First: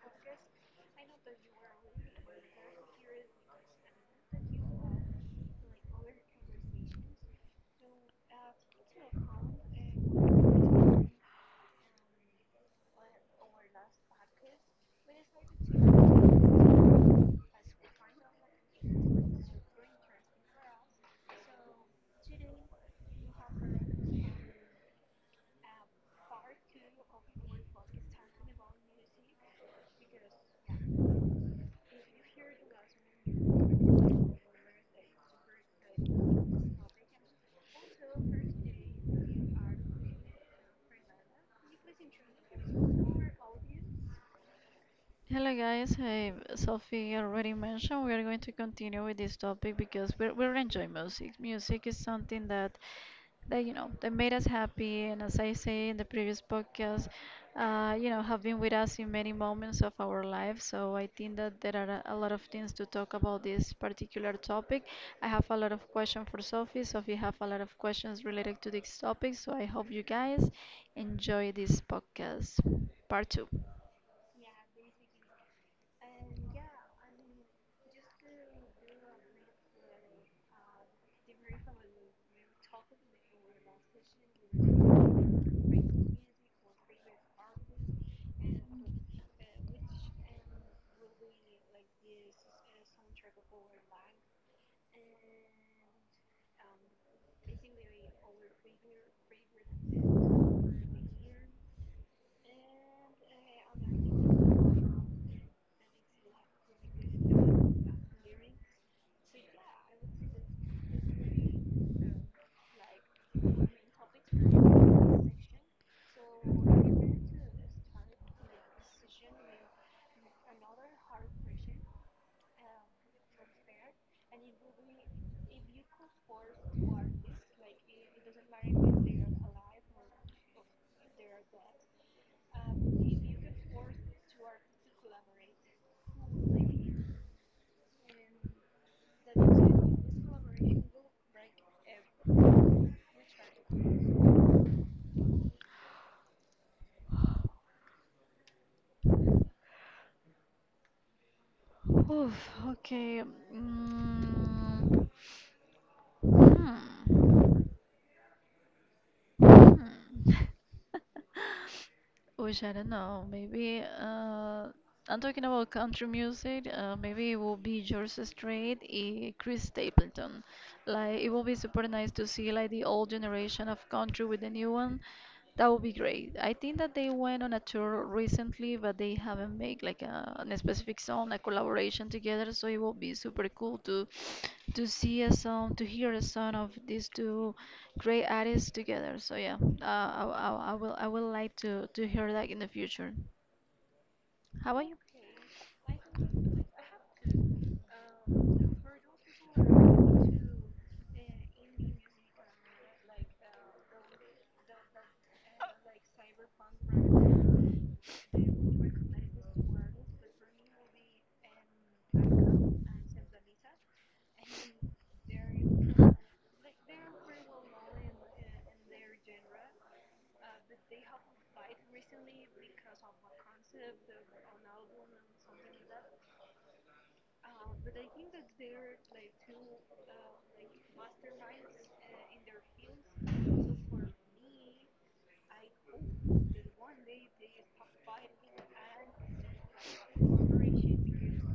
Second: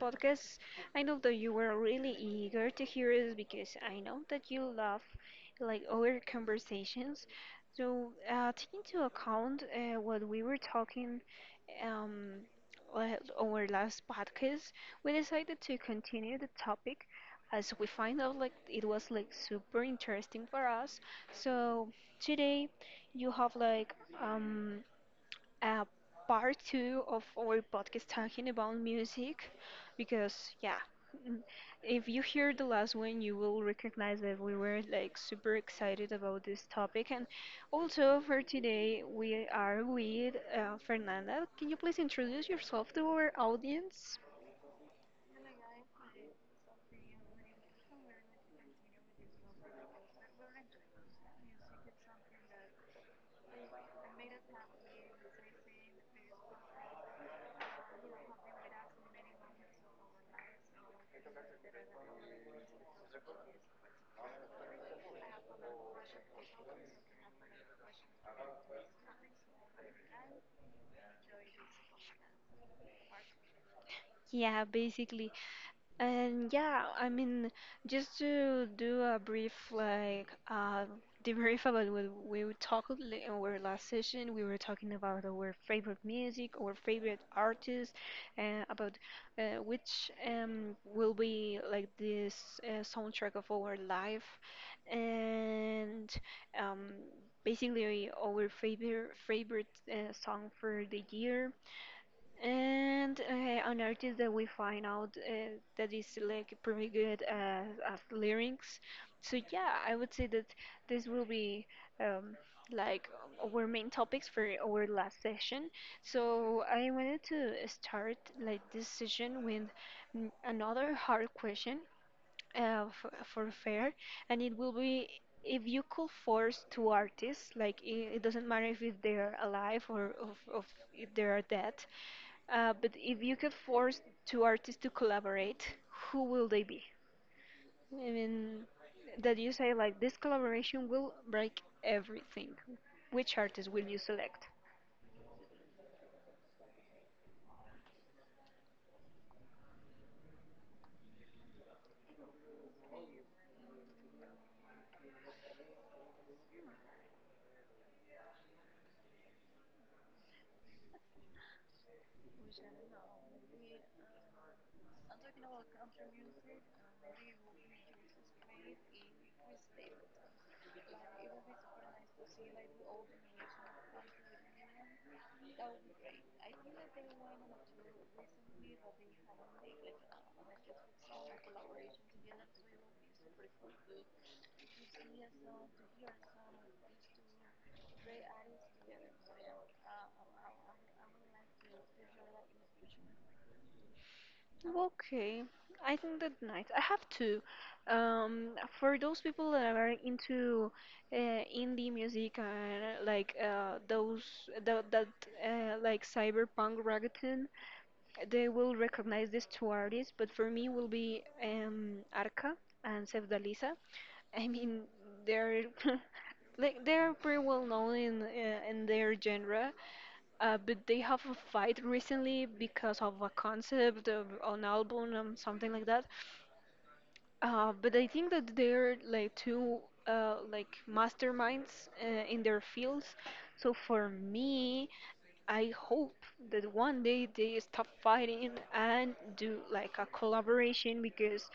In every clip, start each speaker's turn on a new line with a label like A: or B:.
A: podcast. I know that you were really eager to hear us because I know that you love like our conversations. So, take into account what we were talking um, our last podcast, we decided to continue the topic as we find out like it was like super interesting for us. So, today you have like um uh, part two of our podcast talking about music because, yeah, mm, if you hear the last one, you will recognize that we were like super excited about this topic. And also for today, we are with Fernanda. Can you please introduce yourself to our audience?
B: Hello guys, hey Sophie already mentioned we are going to continue with this topic because we're enjoying music. Music is something that made us happy and as I say in the previous podcast, have been with us in many moments of our life. So I think that there are a lot of things to talk about this particular topic. I have a lot of questions for Sophie. Sophie have a lot of questions related to this topic. So I hope you guys enjoy this podcast part two.
A: Yeah, basically. And yeah, I mean, just to do a brief like debrief about what we were talked in our last session, we were talking about our favorite music, our favorite artists, and about which will be like this soundtrack of our life, and um, basically our favorite song for the year and an artist that we find out that is like pretty good at lyrics. So yeah, I would say that this will be um, like our main topics for our last session. So I wanted to start like this session with another hard question for, fair, and it will be if you could force two artists like it doesn't matter if they're alive or of if they are dead, but if you could force two artists to collaborate, who will they be? I mean, that you say like this collaboration will break everything. Which artist will you select?
B: Oof, okay. Mm, hmm. Hmm. Which I don't know. Maybe I'm talking about country music. Maybe it will be George Strait, Chris Stapleton. Like it will be super nice to see like the old generation of country with the new one. That would be great. I think that they went on a tour recently, but they haven't made like a specific song, a collaboration together. So it will be super cool to see a song, to hear a song of these two great artists together. So yeah, I will like to hear that in the future. How about you?
A: Okay, I think that's nice. I have two. Um, for those people that are into indie music and that like cyberpunk reggaeton, they will recognize these two artists, but for me will be Arca and Sevdalisa. I mean, they're like they're pretty well known in their genre, but they have a fight recently because of a concept of an album and something like that. But I think that they're like two like masterminds in their fields. So for me, I hope that one day they stop fighting and do like a collaboration because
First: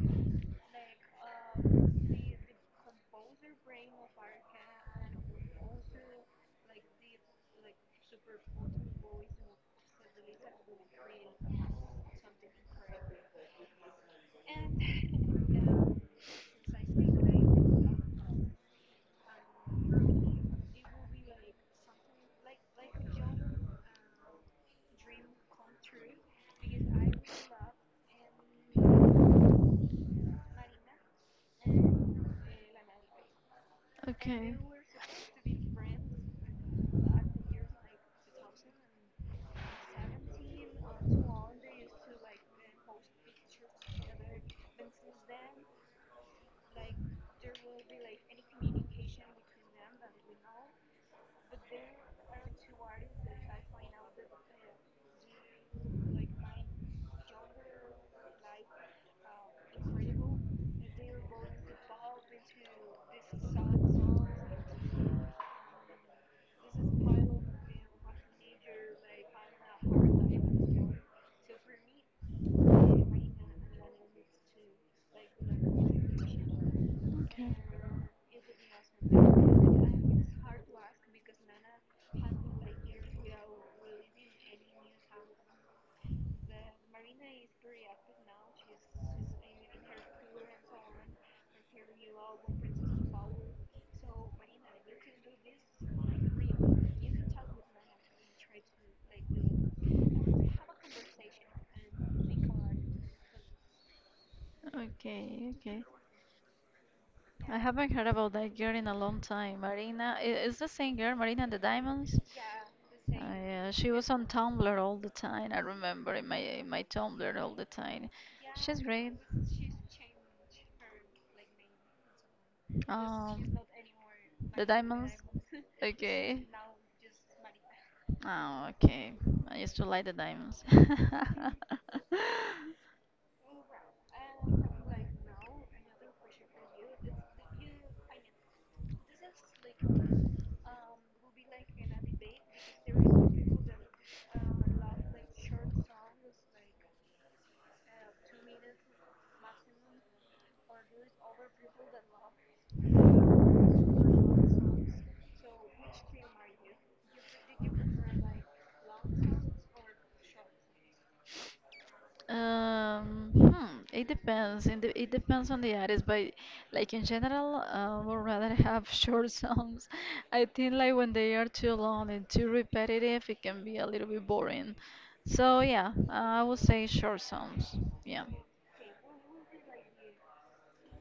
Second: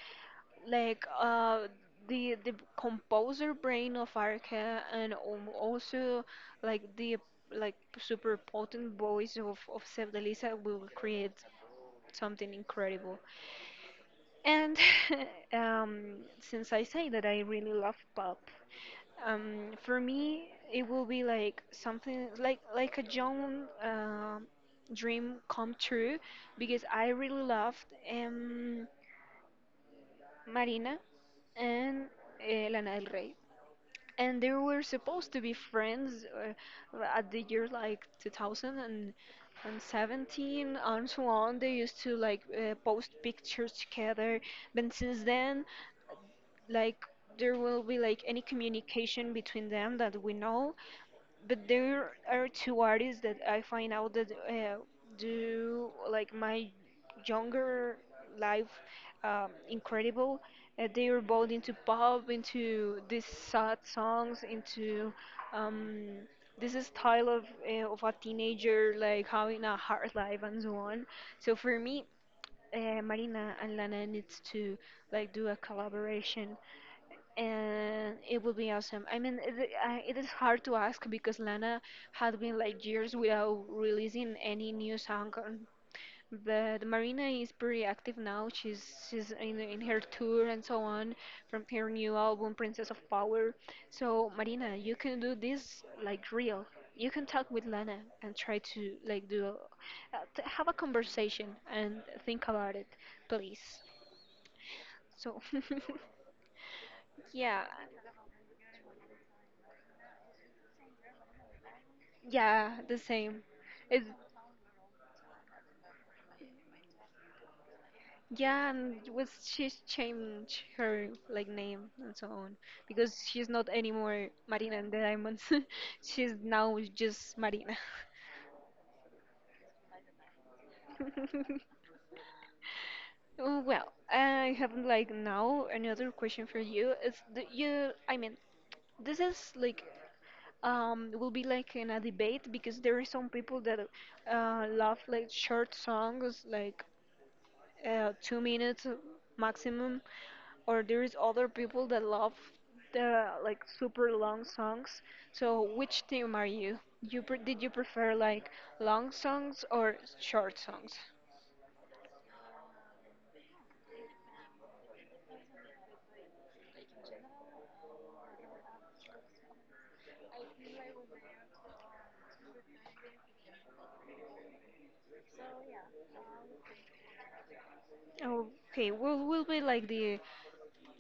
A: like uh the composer brain of Arca and also like the like super potent voice of Sevdelisa will create something incredible. And um, since I say that I really love pop, for me it will be like something like a young dream come true because I really loved. Um, Marina, and Lana Del Rey. And they
B: Okay.
A: were supposed to be friends at the year like 2000 and 17 and so on. They used to like post pictures together. But since then, like there will be like any communication between them that we know, but there are two artists that I find out that do like my younger life incredible. They were both into pop, into these sad songs, into um, this style of a teenager like having a hard life and so on. So for me, Marina and Lana needs to like do a collaboration,
B: Okay.
A: and it would be awesome. I mean, it is hard to ask because Lana had been like years without releasing any new song on, but Marina is pretty active now. She's in her tour and so on from her new album Princess of Power. So Marina, you can do this like real. You can talk with Lana and try to like have a conversation and think about it, please. So
B: Okay. Okay. I
A: yeah,
B: haven't heard about that girl in a long time. Marina, is the same girl, Marina and the Diamonds?
A: yeah, the same.
B: Yeah, she
A: It's
B: was on Tumblr all the time. I remember in my Tumblr all the time.
A: Yeah,
B: She's
A: and
B: great.
A: was she's changed her like name and so on because she's
B: Um,
A: not anymore
B: the
A: Marina and the
B: Diamonds.
A: Diamonds. She's
B: Okay.
A: now just Marina.
B: Oh, okay. I used to like the Diamonds.
A: Oh, well, I have like now another question for you. Is the you? I mean, this is like will be like in a debate because there are some people that love like short songs like 2 minutes maximum, or there is other people that love the like super long songs. So which team are you pre- did you prefer, like long songs or short songs?
B: It depends. It depends on the artist, but like in general, would rather have short songs. I think like when they are too long and too repetitive, it can be a little bit boring. So yeah, I would say short songs. Yeah.
A: Okay, will be like the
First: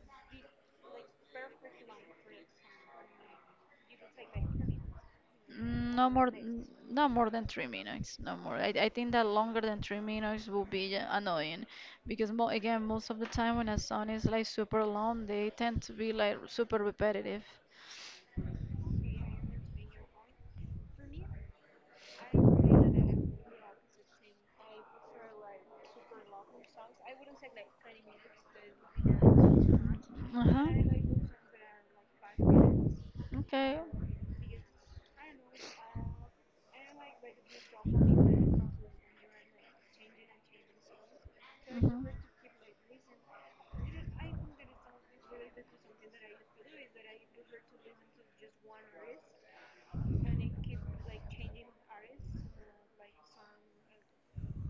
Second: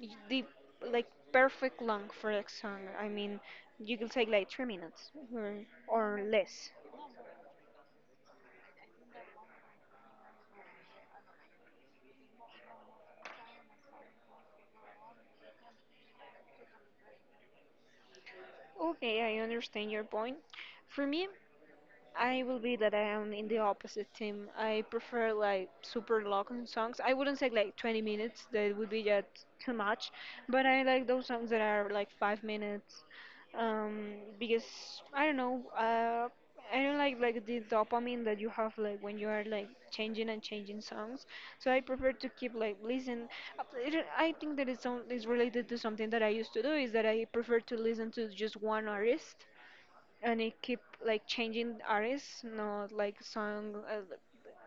A: the like perfect length for a song? I mean, you can take like 3 minutes
B: No
A: or
B: more,
A: less?
B: no more than 3 minutes. No more. I think that longer than 3 minutes will be annoying because mo again, most of the time when a song is like super long, they tend to be like super repetitive.
A: Okay, I understand your point. For me, I will be that I am in the opposite team. I prefer like super long songs. I wouldn't say like 20 minutes, that would be just too much.
B: Uh
A: But
B: huh.
A: I like those songs that are like 5 minutes.
B: Okay.
A: Because I don't know, I don't like the dopamine that you have like when you are like changing and changing songs. So I prefer to keep like listen. I think that it's related to something that I used to do is that I prefer to listen to just one artist and it keep like changing artists, not like song.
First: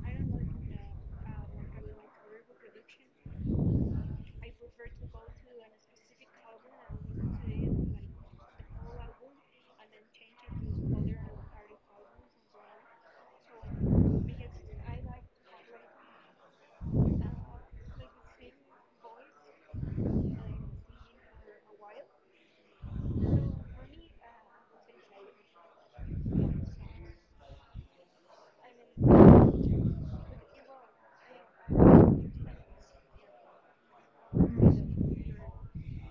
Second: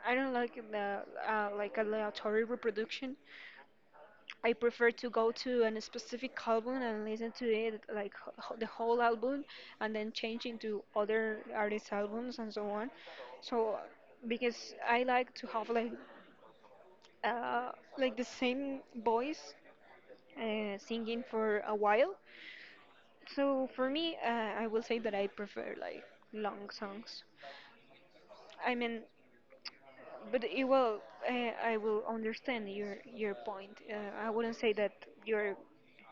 A: I don't like the like aleatory reproduction. I prefer to go to a specific album and listen to it like the whole album, and then change into other artists' albums and so on. So because I like to have uh, like the same voice singing for a while. So for me, I will say that I prefer like long songs. I mean, But it, well, I will understand your point. I wouldn't say that you're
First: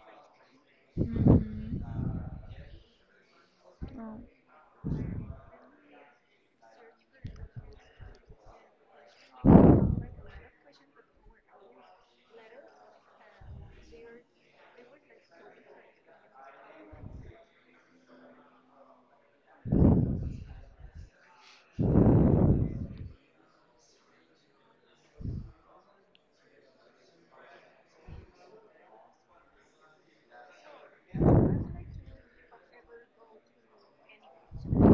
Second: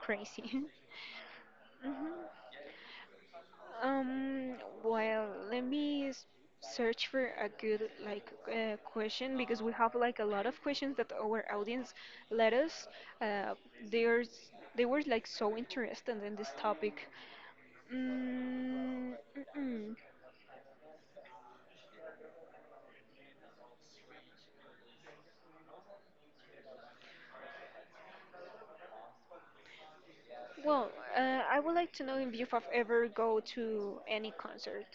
A: crazy.
B: Mhm. Mhm. Oh.
A: um, well, let me search for a good like question because we have like a lot of questions that our audience let us. Uh, there's They were like so interested in this topic. Mm, mm-mm. Well, I would like to know if you have ever go to any concert.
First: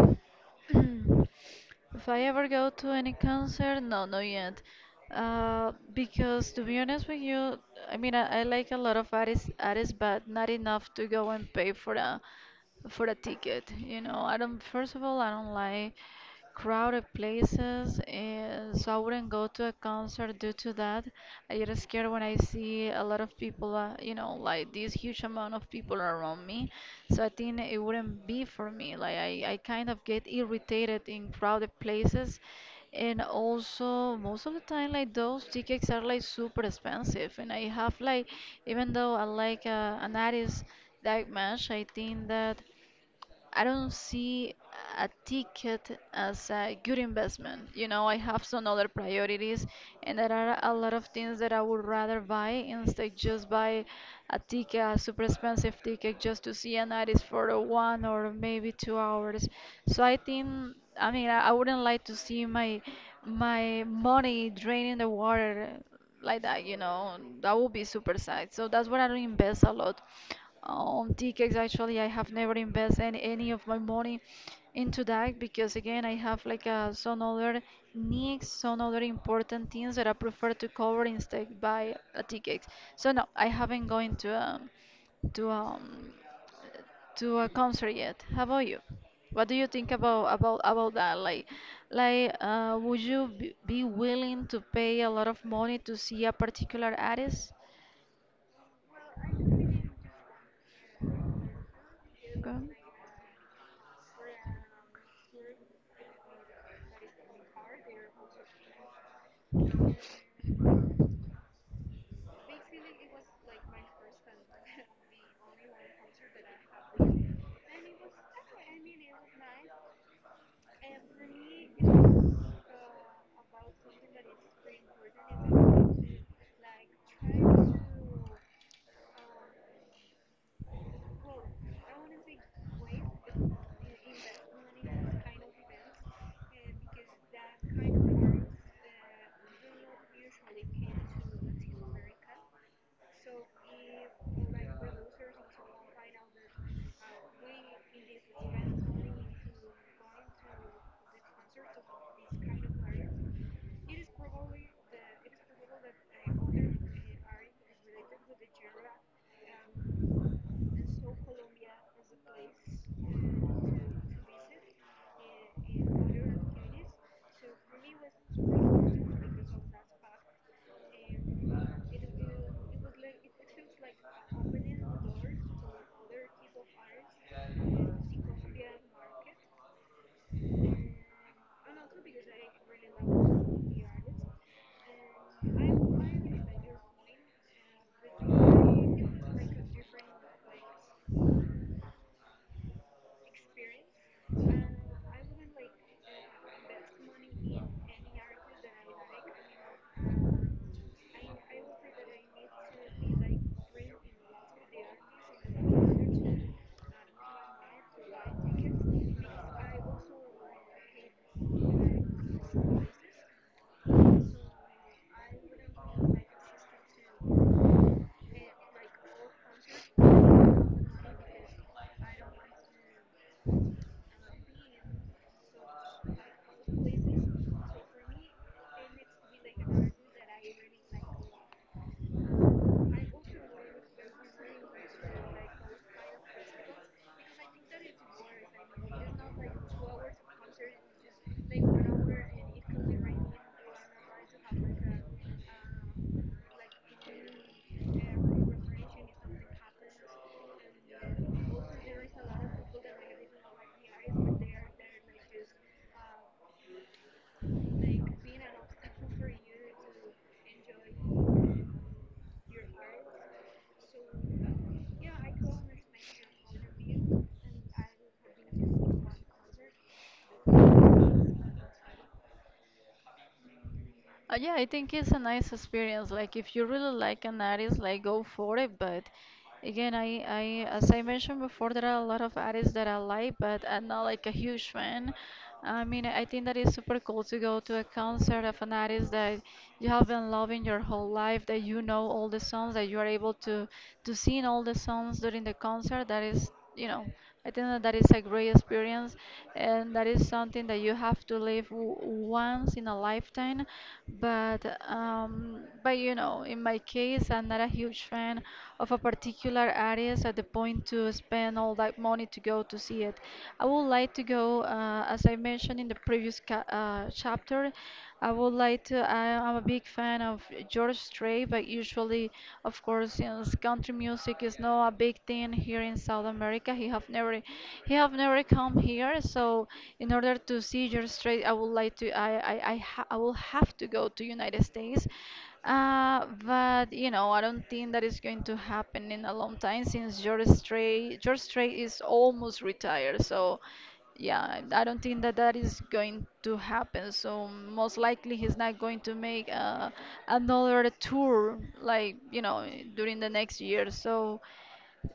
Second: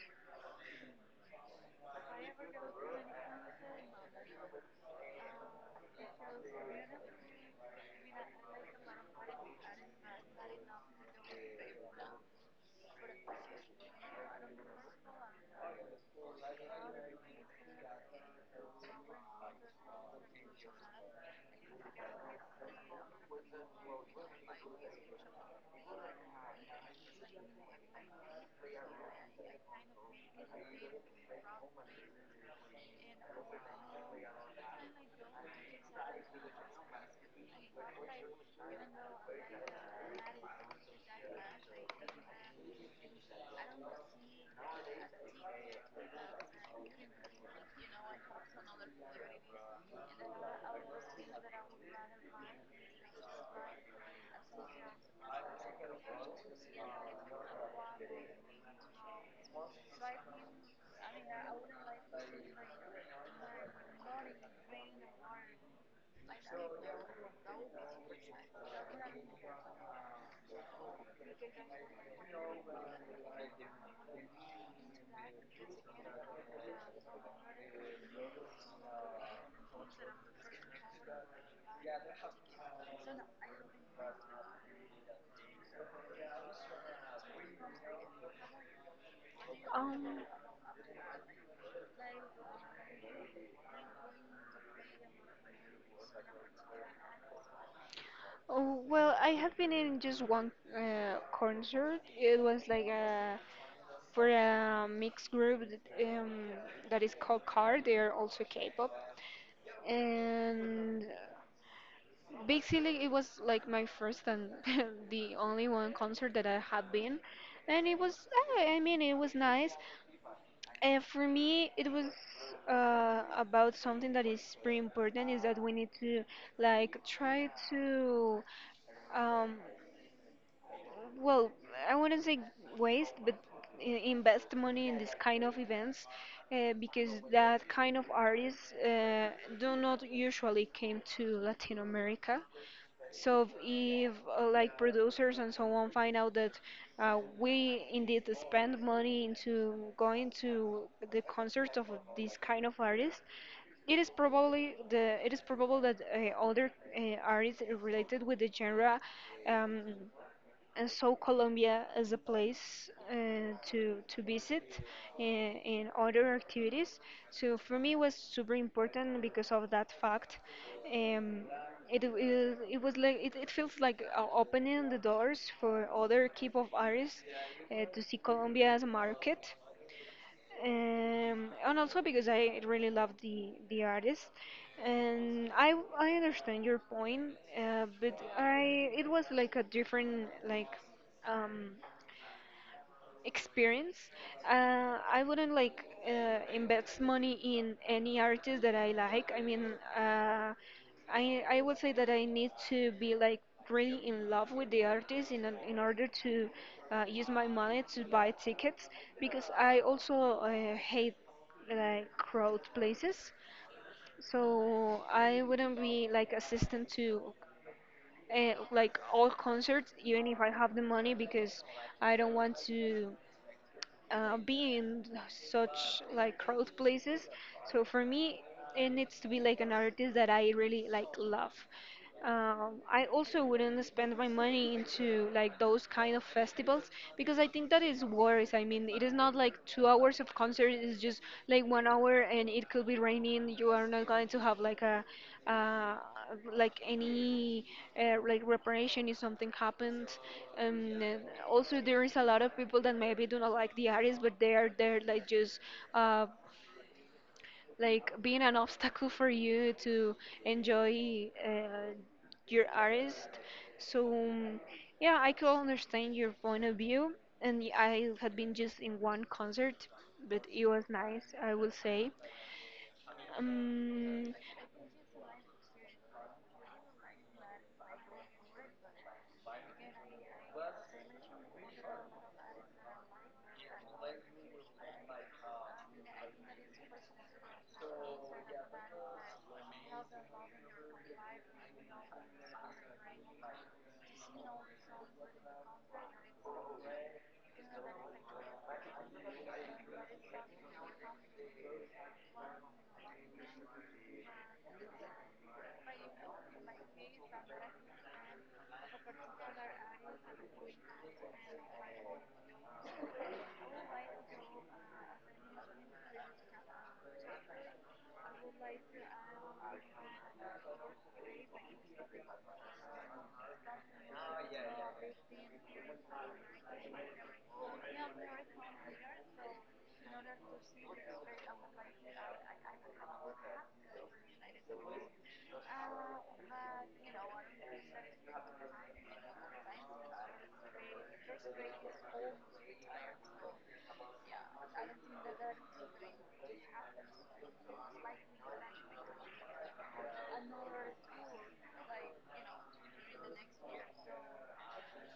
B: If I ever go to any concert, no, not yet. Because to be honest with you, I mean, I like a lot of artists, artists, but not enough to go and pay for a ticket. You know, I don't. First of all, I don't like crowded places and so I wouldn't go to a concert due to that. I get scared when I see a lot of people, you know, like this huge amount of people around me. So I think it wouldn't be for me. Like I kind of get irritated in crowded places. And also, most of the time, like those tickets are like super expensive. And I have like, even though I like an artist that much, I think that I don't see a ticket as a good investment. You know, I have some other priorities, and there are a lot of things that I would rather buy instead just buy a ticket, a super expensive ticket, just to see an artist for a one or maybe 2 hours. So I think, I mean, I wouldn't like to see my money draining the water like that, you know, that would be super sad. So that's why I don't invest a lot on tickets. Actually, I have never invested any of my money into that because again, I have like some other needs, some other important things that I prefer to cover instead by a ticket. So no, I haven't gone to to um to a concert yet. How about you? What do you think
A: Um,
B: about that? Like, would you be willing to pay a lot of money to see a particular artist?
A: Oh, well, I have been in just one concert. It
B: Okay.
A: was like a for a mixed group that, that is called CAR. They are also K-pop, and basically it was like my first and the only one concert that I have been, and it was. I mean, it was nice. For me, it was about something that is pretty important is that we need to like try to um, well, I wouldn't say waste, but i- invest money in this kind of events because that kind of artists do not usually came to Latin America. So if like producers and so on find out that we indeed spend money into going to the concerts of this kind of artists, it is probably the it is probable that other artists related with the genre um, and so Colombia is a place to visit in other activities. So for me, it was super important because of that fact. Um, it was like it feels like opening the doors for other K-pop artists to see Colombia as a market, and also because I really love the artist, and I understand your point, but I it was like a different like um, experience. I wouldn't like invest money in any artist that I like. I mean, I would say that I need to be like really in love with the artist in in order to use my money to buy tickets because I also hate like crowd places. So I wouldn't be like assistant to like all concerts even if I have the money because I don't want to be in such like crowd places. So for me, it needs to be like an artist that I really like love. I also wouldn't spend my money into like those kind of festivals because I think that is worse. I mean, it is not like 2 hours of concert; it's just like 1 hour, and it could be raining. You are not going to have like a uh, like any like reparation if something happened, and also there is a lot of people that maybe do not like the artist but they are there like just uh, like being an obstacle for you to enjoy your artist. So yeah, I could understand your point of view, and I had been just in one concert, but it was nice, I will say. um,
B: Yeah, I think it's a nice experience. Like if you really like an artist, like go for it. But again, I as I mentioned before, there are a lot of artists that I like, but I'm not like a huge fan. I mean, I think that it's super cool to go to a concert of an artist that you have been loving your whole life, that you know all the songs, that you are able to sing all the songs during the concert. That is, you know, I think that that is a great experience, and that is something that you have to live once in a lifetime. But um, but you know, in my case, I'm not a huge fan of a particular artist at the point to spend all that money to go to see it. I would like to go, as I mentioned in the previous chapter. I would like to. I'm a big fan of George Strait, but usually, of course, since country music is not a big thing here in South America, he have never come here. So, in order to see George Strait, I would like to. I will have to go to United States. But you know, I don't think that is going to happen in a long time since George Strait is almost retired. So. Yeah, I don't think that that is going to happen. So most likely he's not going to make another tour, like you know, during the next year. So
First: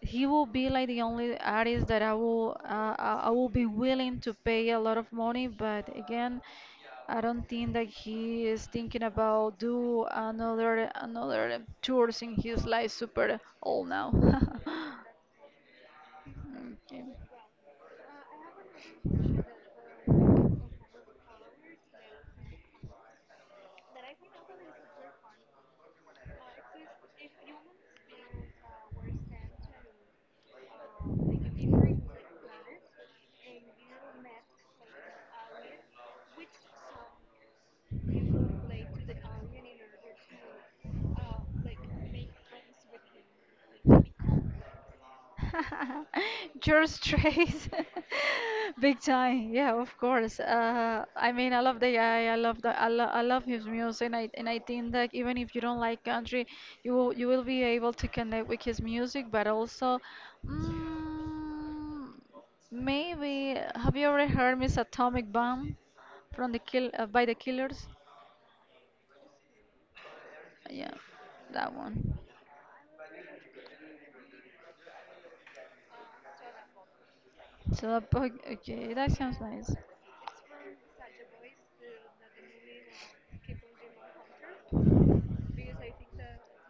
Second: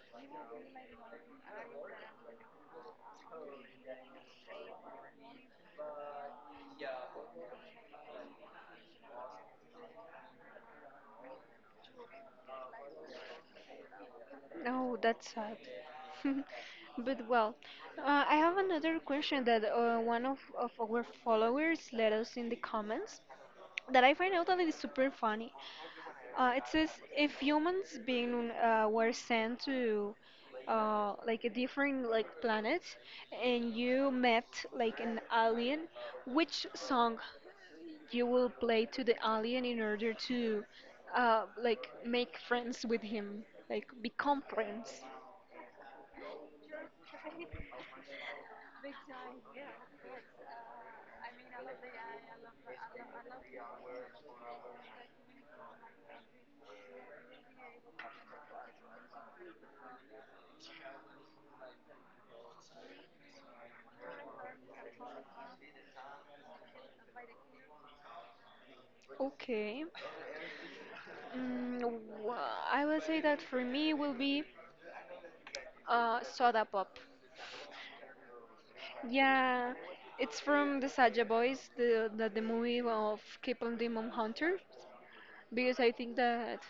B: he will be like the only artist that I will be willing to pay a lot of money. But again, I don't think that he is thinking about do another tours in his life. Super old now.
A: Oh, that's sad.
B: Okay.
A: But well, I have another question that one of our followers let us in the comments that I find out that it is super funny. It says if humans being were sent to like a different like planet, and you met like an alien, which song you will play to the alien in order to like make friends with him, like become friends?
B: George Trace, big time. Yeah, of course. I mean, I love the guy. I love his music, and I think that even if you don't like country, you will be able to connect with his music. But also, mm, maybe have you ever heard Miss Atomic Bomb from the kill by the Killers?
A: Okay.
B: Yeah, that
A: Mm,
B: one.
A: I will say that for me will be Soda Pop.
B: So okay, that sounds
A: Yeah,
B: nice.
A: it's from the Saja Boys, the movie of Keep on Demon Hunter, because I think that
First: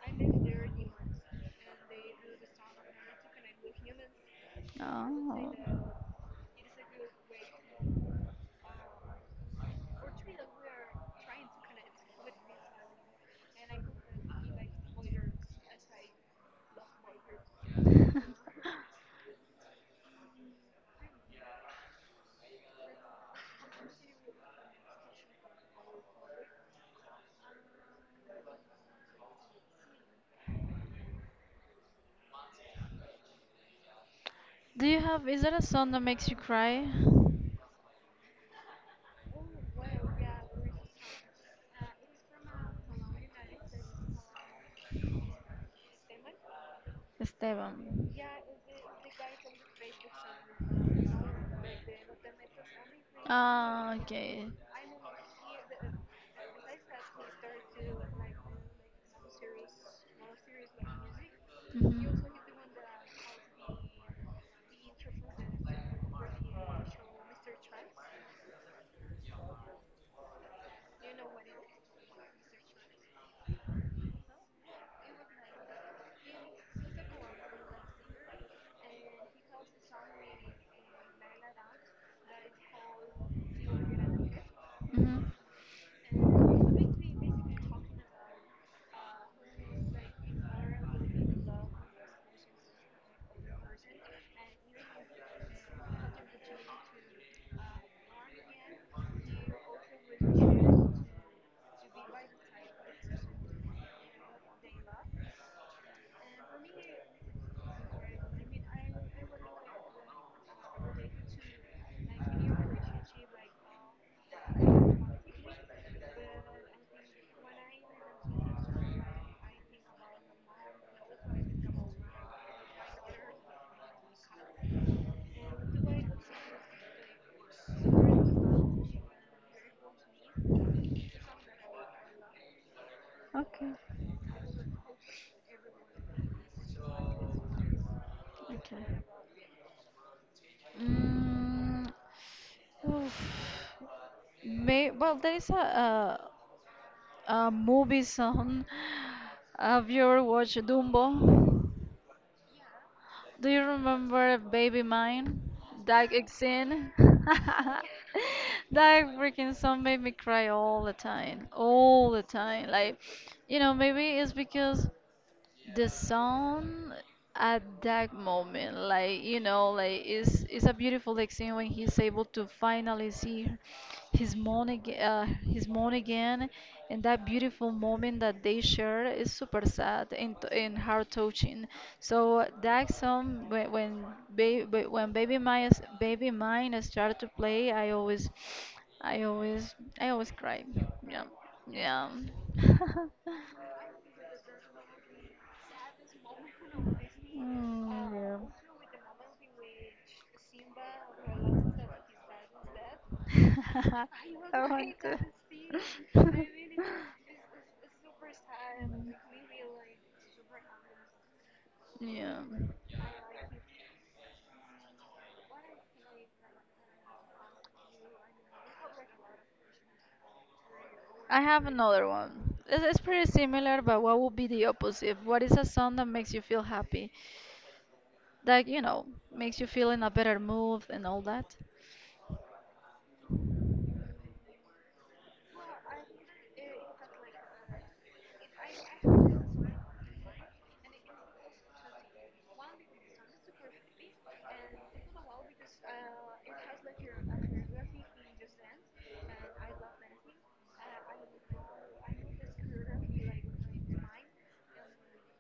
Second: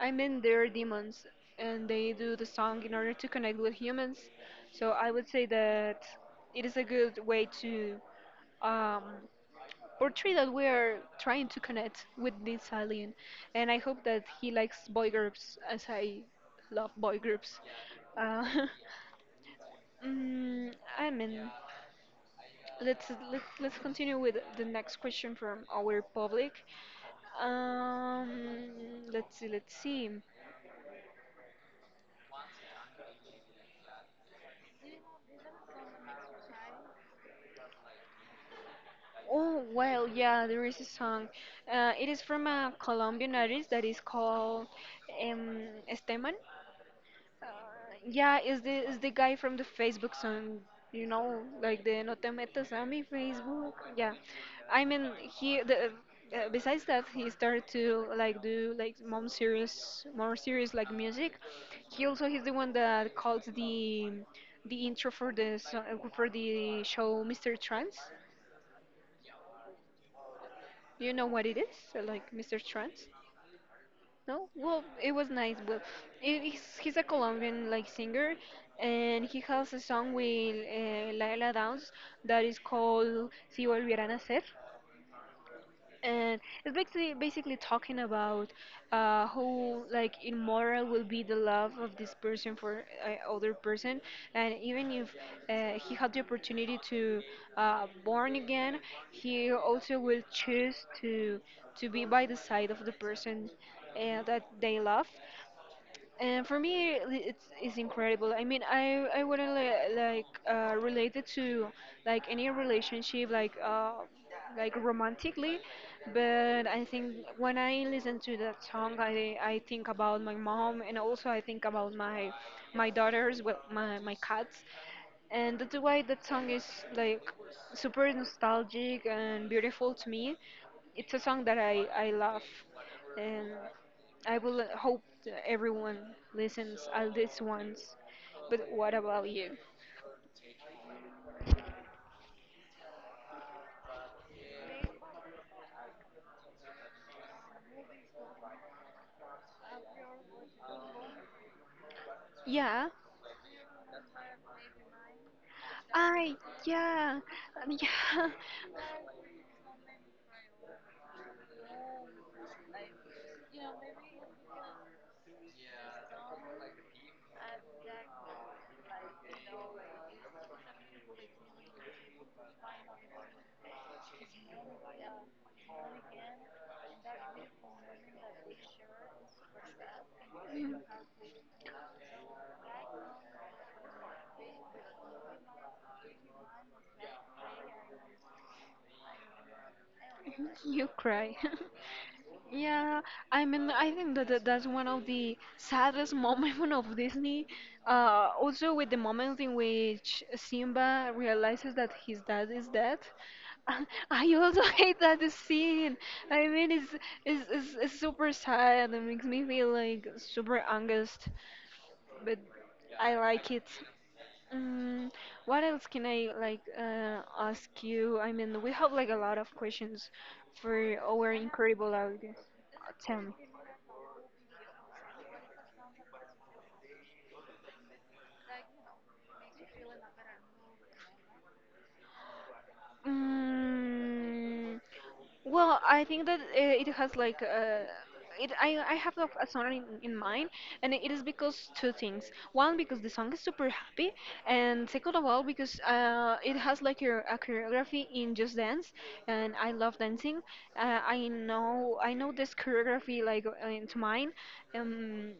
A: I mean they're demons and they do the song in order to connect with humans. So I would say
B: Oh.
A: that it is a good way to um, portray that we're trying to connect with this alien, and I hope that he likes boy groups as I love boy groups. Uh, Mm, I mean, let's continue with the next question from our public. Um, let's see, let's see.
B: Do you have, is there a song that makes you cry?
A: Oh well, yeah, there is a song. It is from a Colombian artist that is called um, Esteban.
B: Esteban.
A: Yeah, is the guy from the Facebook song, you know, like the No te metas a mi Facebook.
B: Ah,
A: Yeah,
B: okay.
A: I mean he the. Besides that, he started to like do like more serious like music. He
B: Mhm.
A: also he's the one that called the intro for the for the show Mr. Trance. You know what it is? So, like Mr. Trance. No? Well, it was nice. Well, he's a Colombian like singer, and he has a song with Laila Downs that is called Si Volvieran a Ser,
B: Mhm.
A: and it's basically talking about how like immoral will be the love of this person for other person, and even if he had the opportunity to born again, he also will choose to be by the side of the person that they love. And for me, it's incredible. I mean, I wouldn't like relate it to like any relationship, like romantically, but I think when I listen to that song, I think about my mom and also I think about my my daughters, well, my cats, and that's why that song is like super nostalgic and beautiful to me. It's a song that I love, and.
B: Okay.
A: I will hope that everyone listens at least once. But
B: Okay.
A: what about you?
B: Mm, oof. May, well, there is a movie song. Have you ever watched Dumbo?
A: Yeah.
B: Do you remember Baby Mine? That
A: I
B: scene?
A: yeah yeah.
B: That freaking song made me cry all the time. All the time. Like, you know, maybe it's because the song at that moment, like you know, like it's a beautiful like scene when he's able to finally see his mom again, and that beautiful moment that they share is super sad
A: Mm.
B: and heart touching. So that song, when baby mine started to play, i always I always cry.
A: You
B: Yeah.
A: cry.
B: Yeah.
A: Yeah, I mean, I think that that's one of the saddest moments of Disney.
B: Mm,
A: Also, with the moment in which Simba realizes that his dad is dead.
B: yeah.
A: I also
B: I want
A: hate that scene.
B: to.
A: I mean, it's super sad and makes me feel like super angst,
B: Yeah.
A: but I like it. Mm, what else can I like ask you? I mean, we have like a lot of questions for our
B: I have
A: incredible
B: another
A: audience.
B: one. It's
A: Tell
B: pretty
A: me.
B: similar, but what would be the opposite? What is a song that makes you feel happy? That, you know, makes you feel in a better mood and all that?
A: Mm, well, I think that it has like it. I have a song in mind, and it is because two things. One, because the song is super happy, and second of all, because it has like a choreography in Just Dance, and I love dancing. I know this choreography like into mine. Um,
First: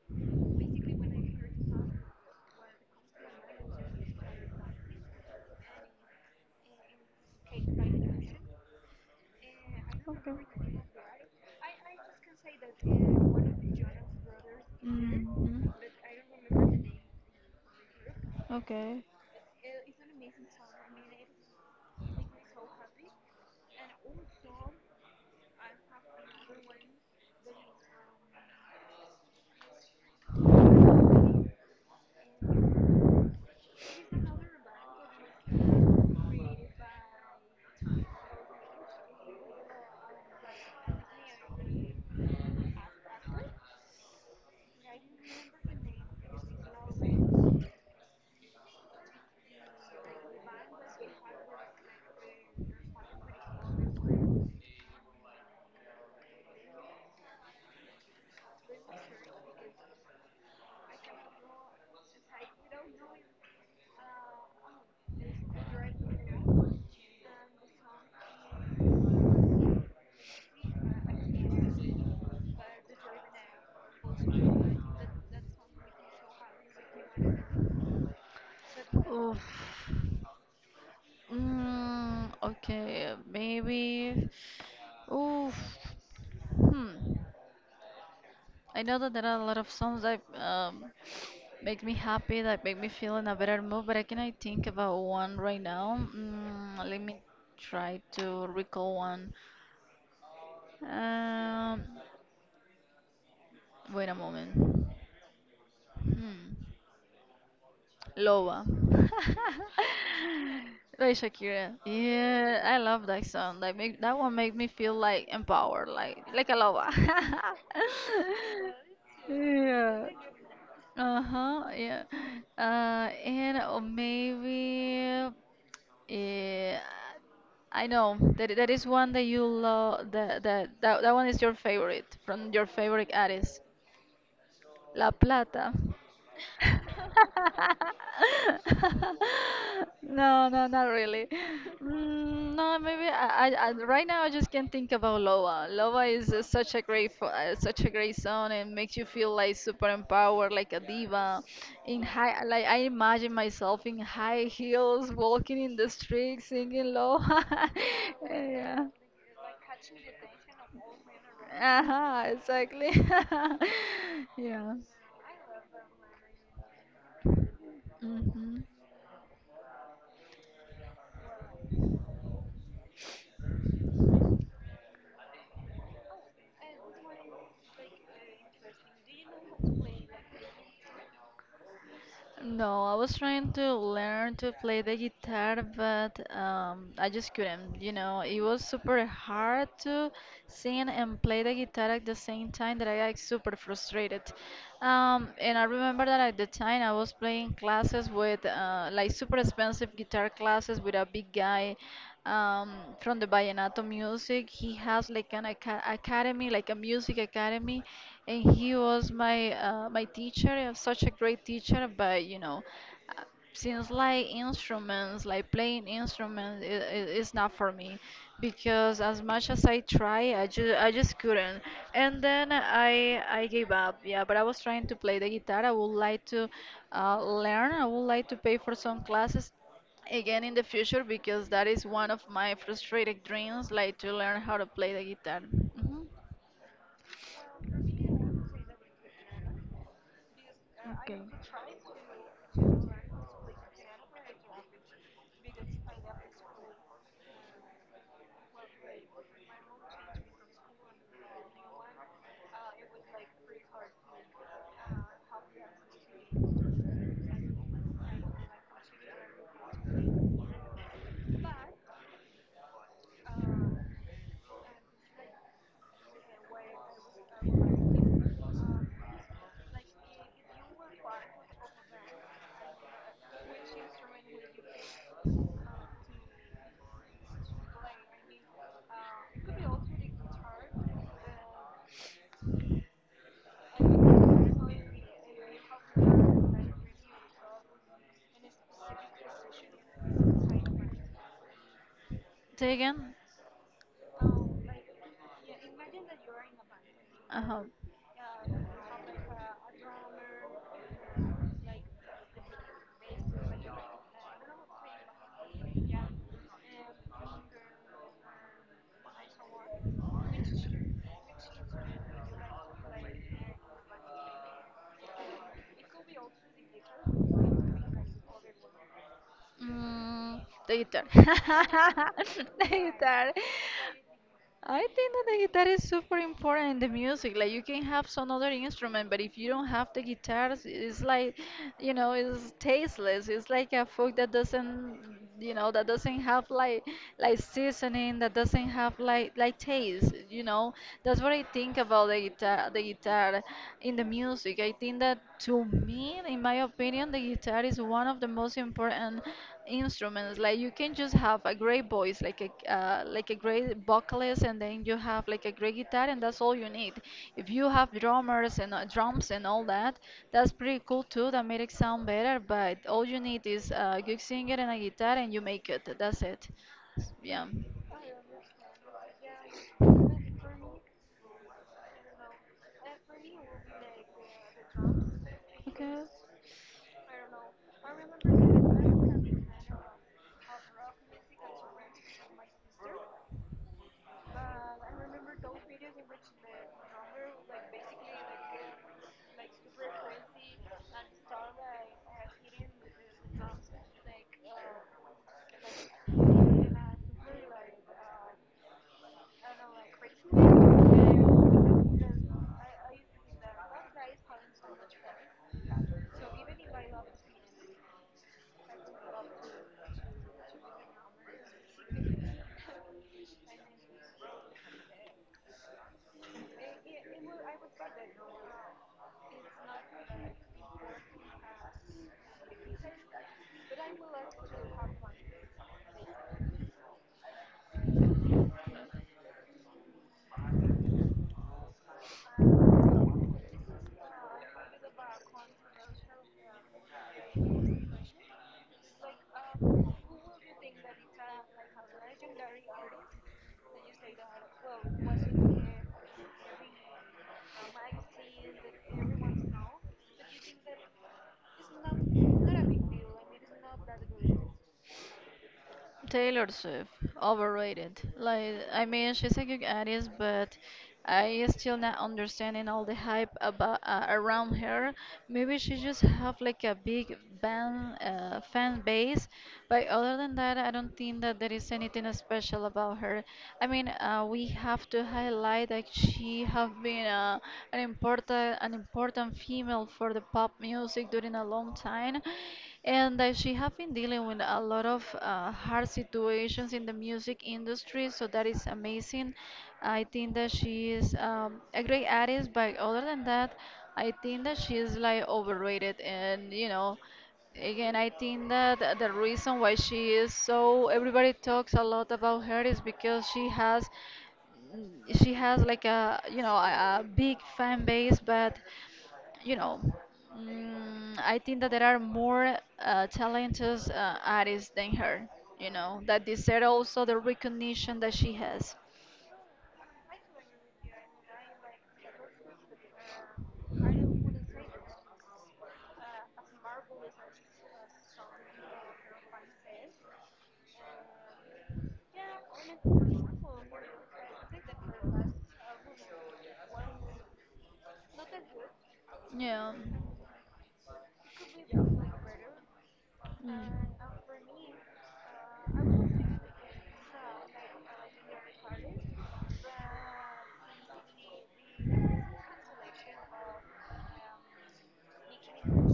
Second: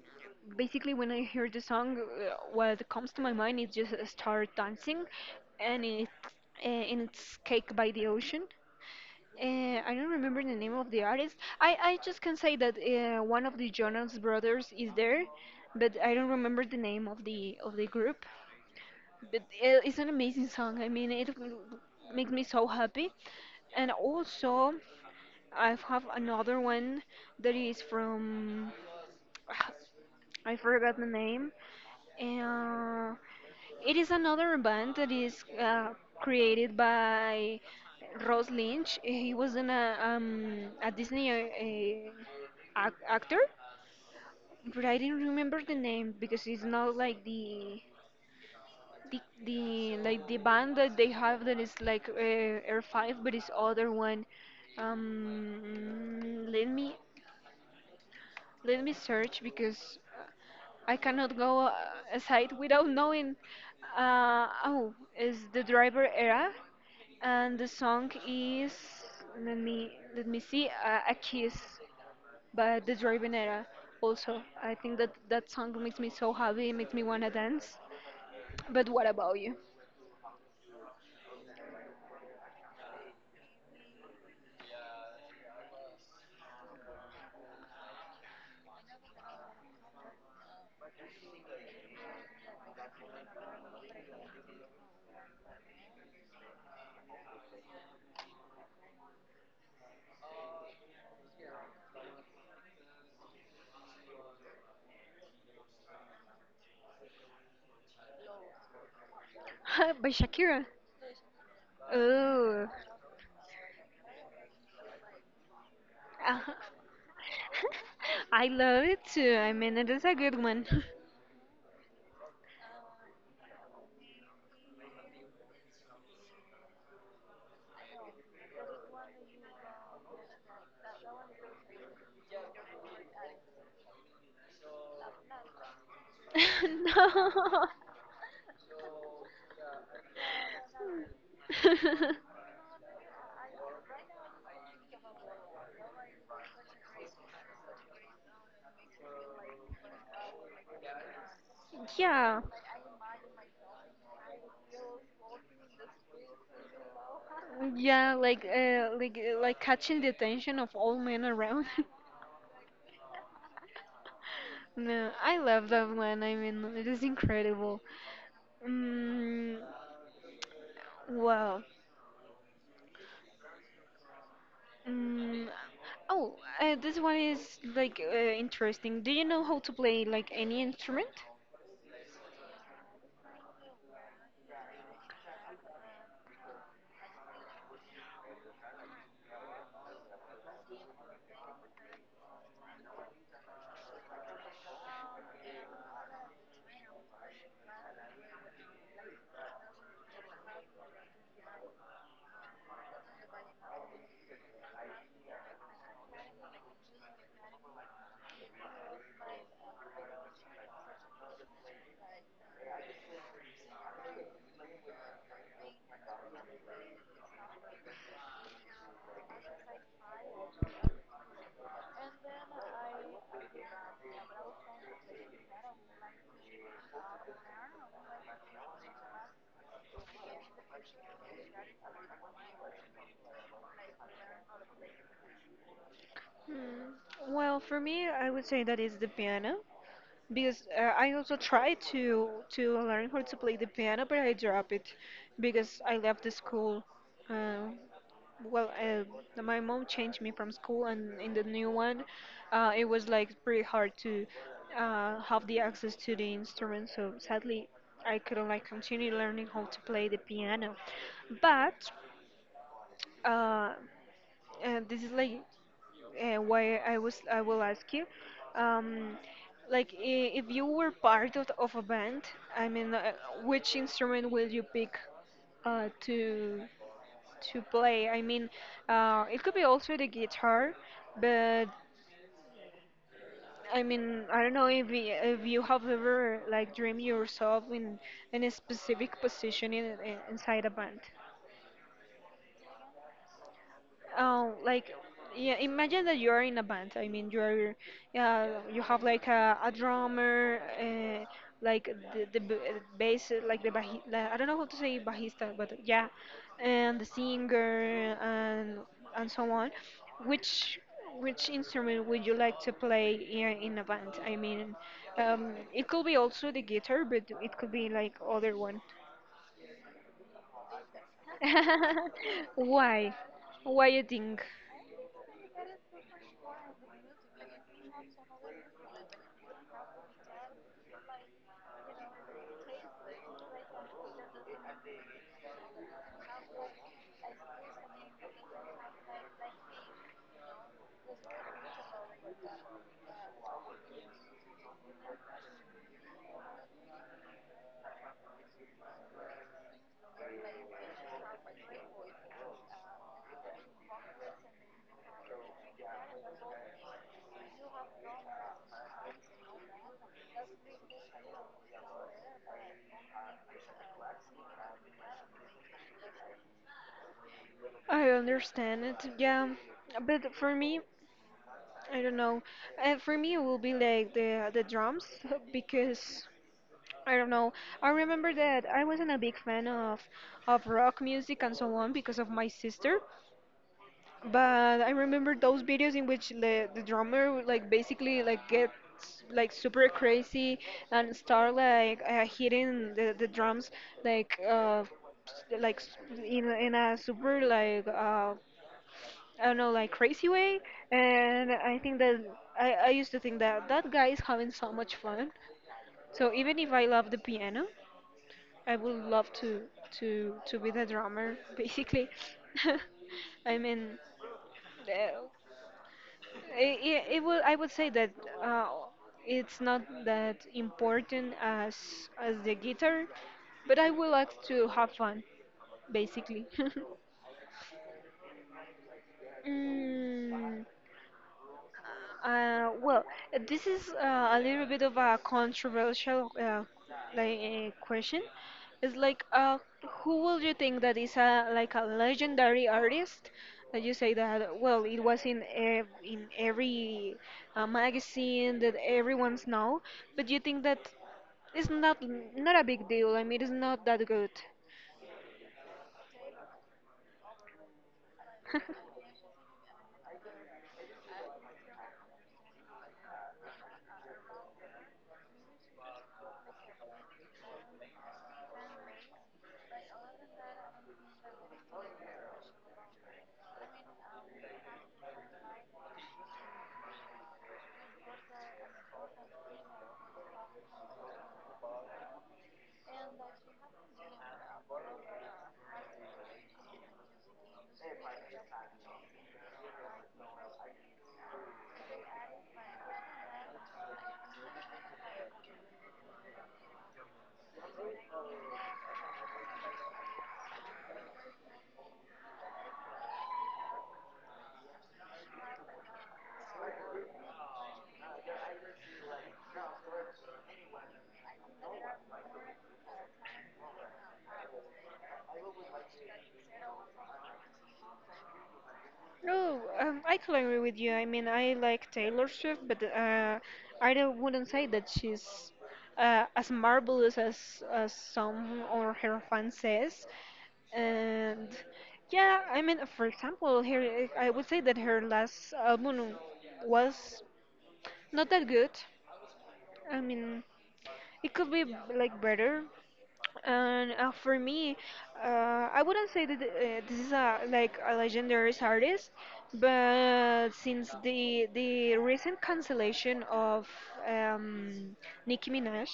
A: Basically, when I hear the song, what comes to my mind is just start dancing, and it and it's Cake by the Ocean. I don't remember the name of the artist. I just can say that one of the Jonas brothers is there,
B: Hmm.
A: but I don't remember the name of the group,
B: Okay.
A: but it's an amazing song. I mean, it makes me so happy. And also, I have another one that is from I forgot the name. Uh, it is another band that is created by Ross Lynch. He was a Disney ac actor, but I didn't remember the name because it's not like the the like the band that they have that is like Air Five, but it's other one. Um, let me let me search because I cannot go aside without knowing. Oh, is the driver era, and the song is let me see a kiss by the driver era. Also, I think that that song makes me so happy, it makes me wanna dance. But what about
B: Oof.
A: you?
B: Mm, okay, maybe. Oof. Hmm. I know that there are a lot of songs that make me happy, that make me feel in a better mood, but I cannot think about one right now. Mm, let me try to recall one. Um, wait a moment. Hmm. Loa.
A: By Shakira.
B: By Shakira. Yeah,
A: Oh.
B: I love that song. That one make me feel like empowered,
A: Uh,
B: like a loba.
A: I love it too. I mean, it is
B: Yeah.
A: a good one.
B: Uh-huh, yeah. Uh, and or maybe yeah, I know that that is one that you love, that one is your favorite from your favorite artist. La Plata.
A: No.
B: No, no, not really. Mm, no, maybe I, right now I just can't think about Loa. Loa is such a such a great song and makes you feel like super empowered, like a diva. In
A: Yeah.
B: high, like I imagine myself in high heels, walking in the street, singing Loa.
A: Yeah, like
B: Yeah.
A: like catching the attention of all men around.
B: Uh-huh, exactly. Yeah.
A: No, I love that one. I mean, it is incredible.
B: Hmm.
A: Mm, wow. Mm, oh, this one is like interesting. Do you know how to play like any instrument?
B: No, I was trying to learn to play the guitar, but I just couldn't. You know, it was super hard to sing and play the guitar at the same time that I got super frustrated. And I remember that at the time I was playing classes with like super expensive guitar classes with a big guy. um, from the vallenato music. He has like an academy, like a music academy, and he was my my teacher. Such a great teacher, but you know, uh, since like instruments, like playing instruments, it's not for me because as much as I try, I just couldn't. And then I gave up. Yeah, but I was trying to play the guitar. I would like to learn. I would like to pay for some classes again in the future because that is one of my frustrated dreams, like to learn how to play the guitar. Hmm.
A: Hmm. Well, for me, I would say that is the piano because I also tried to learn how to play the piano, but I dropped it because I left the school. Uh, Well, my mom changed me from school, and in the new one, it was like pretty hard to have the access to the instrument. So sadly, I couldn't like continue learning how to play the piano. But uh, this is like why I will ask you, um, like if you were part of a band, I mean, which instrument will you pick to? To play. I mean, it could be also the guitar, but I mean, I don't know if if you have ever like dreamed yourself in a specific position in, inside a band.
B: Say again.
A: Um, like yeah, imagine that you're in a band. I mean,
B: Uh-huh.
A: you're you have like a drummer like the, the bass like the like, I don't know how to say bajista, but yeah, and the singer and so on. which which instrument would you like to play in a band? I mean, it could be also the guitar, but it could be like other one.
B: Mm, the guitar.
A: why why you think?
B: I think that the guitar is super important in the music. Like you can have some other instrument, but if you don't have the guitars, it's like, you know, it's tasteless. It's like a food that doesn't, you know, that doesn't have like seasoning, that doesn't have like taste. You know, that's what I think about the guitar in the music. I think that to me, in my opinion, the guitar is one of the most important instruments. Like you can just have a great voice, like a great vocalist, and then you have like a great guitar, and that's all you need. If you have drummers and drums and all that, that's pretty cool too. That made it sound better, but all you need is a good singer and a guitar and you make it. That's it. Yeah.
A: I understand it, yeah. But for me, I don't know. For me, it will be like the drums
B: Okay.
A: because I don't know. I remember that I wasn't a big fan of rock music and so on because of my sister. But I remember those videos in which the drummer would, like basically like gets like super crazy and start like hitting the drums like s- like s- in in a super like I don't know, like crazy way. And I think that I used to think that that guy is having so much fun. So even if I love the piano, I would love to be the drummer, basically. I mean, uh, it, it would I would say that uh, it's not that important as the guitar, but I would like to have fun, basically. Mm, uh, well, this is a little bit of a controversial question. It's like, who will you think that is a like a legendary artist? That you say that well, it was in ev in every magazine that everyone's know, but you think that it's not not a big deal. I mean, it's not that good.
B: Taylor Swift, overrated. Like, I mean, she's a good artist, but I still not understanding all the hype about around her. Maybe she just have like a big fan base, but other than that, I don't think that there is anything special about her. I mean, we have to highlight that she have been an important female for the pop music during a long time, and that she have been dealing with a lot of hard situations in the music industry, so that is amazing. I think that she is a great artist, but other than that, I think that she is like overrated. And you know, again, I think that the reason why she is so everybody talks a lot about her is because she has like a, you know, a big fan base, but you know, mm, I think that there are more talented artists than her, you know, that deserve also the recognition that she has.
A: No, I can agree with you. I mean, I like Taylor Swift, but I don't, wouldn't say that she's as marvelous as some or her fans says. And yeah, I mean, for example, her I would say that her last album was not that good.
B: Yeah.
A: I mean, it could be like better. And
B: Mm.
A: for me, uh, I wouldn't say that this is a like a legendary artist, but since the recent cancellation of um, Nicki Minaj,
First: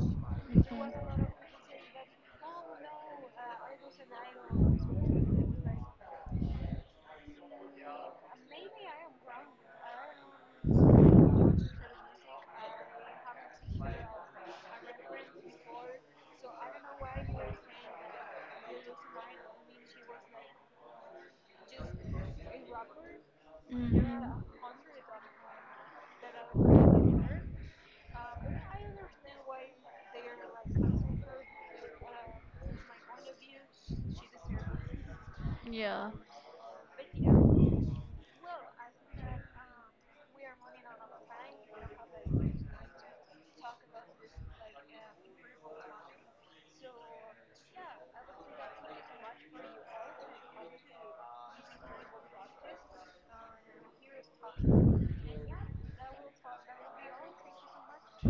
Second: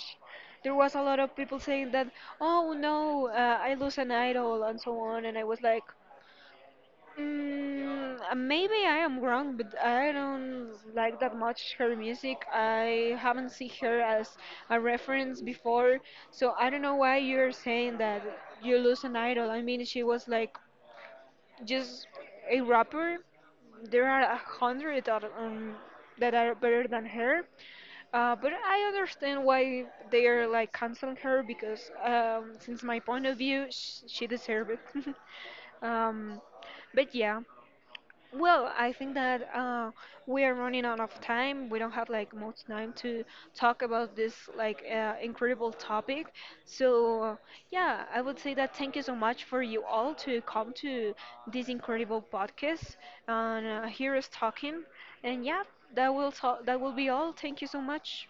A: there was a lot of people saying that, oh no, I lose an idol and so on, and I was like.
B: Mhm.
A: Mm, maybe I am wrong, but I don't like that much her music. I haven't seen her as a reference before, so I don't know why you're saying that you lose an idol. I mean, she was like just a rapper. There are a
B: Mhm.
A: hundred that, that are better than her. But I understand why they are like canceling her because, since my point of view, sh she deserved it.
B: Yeah.
A: Um, but yeah. Well, I think that we are running out of time. We don't have like much time to talk about this like incredible topic. So yeah, I would say that thank you so much for you all to come to this incredible podcast and hear us talking. And yeah, that will talk. That will be all. Thank you so much.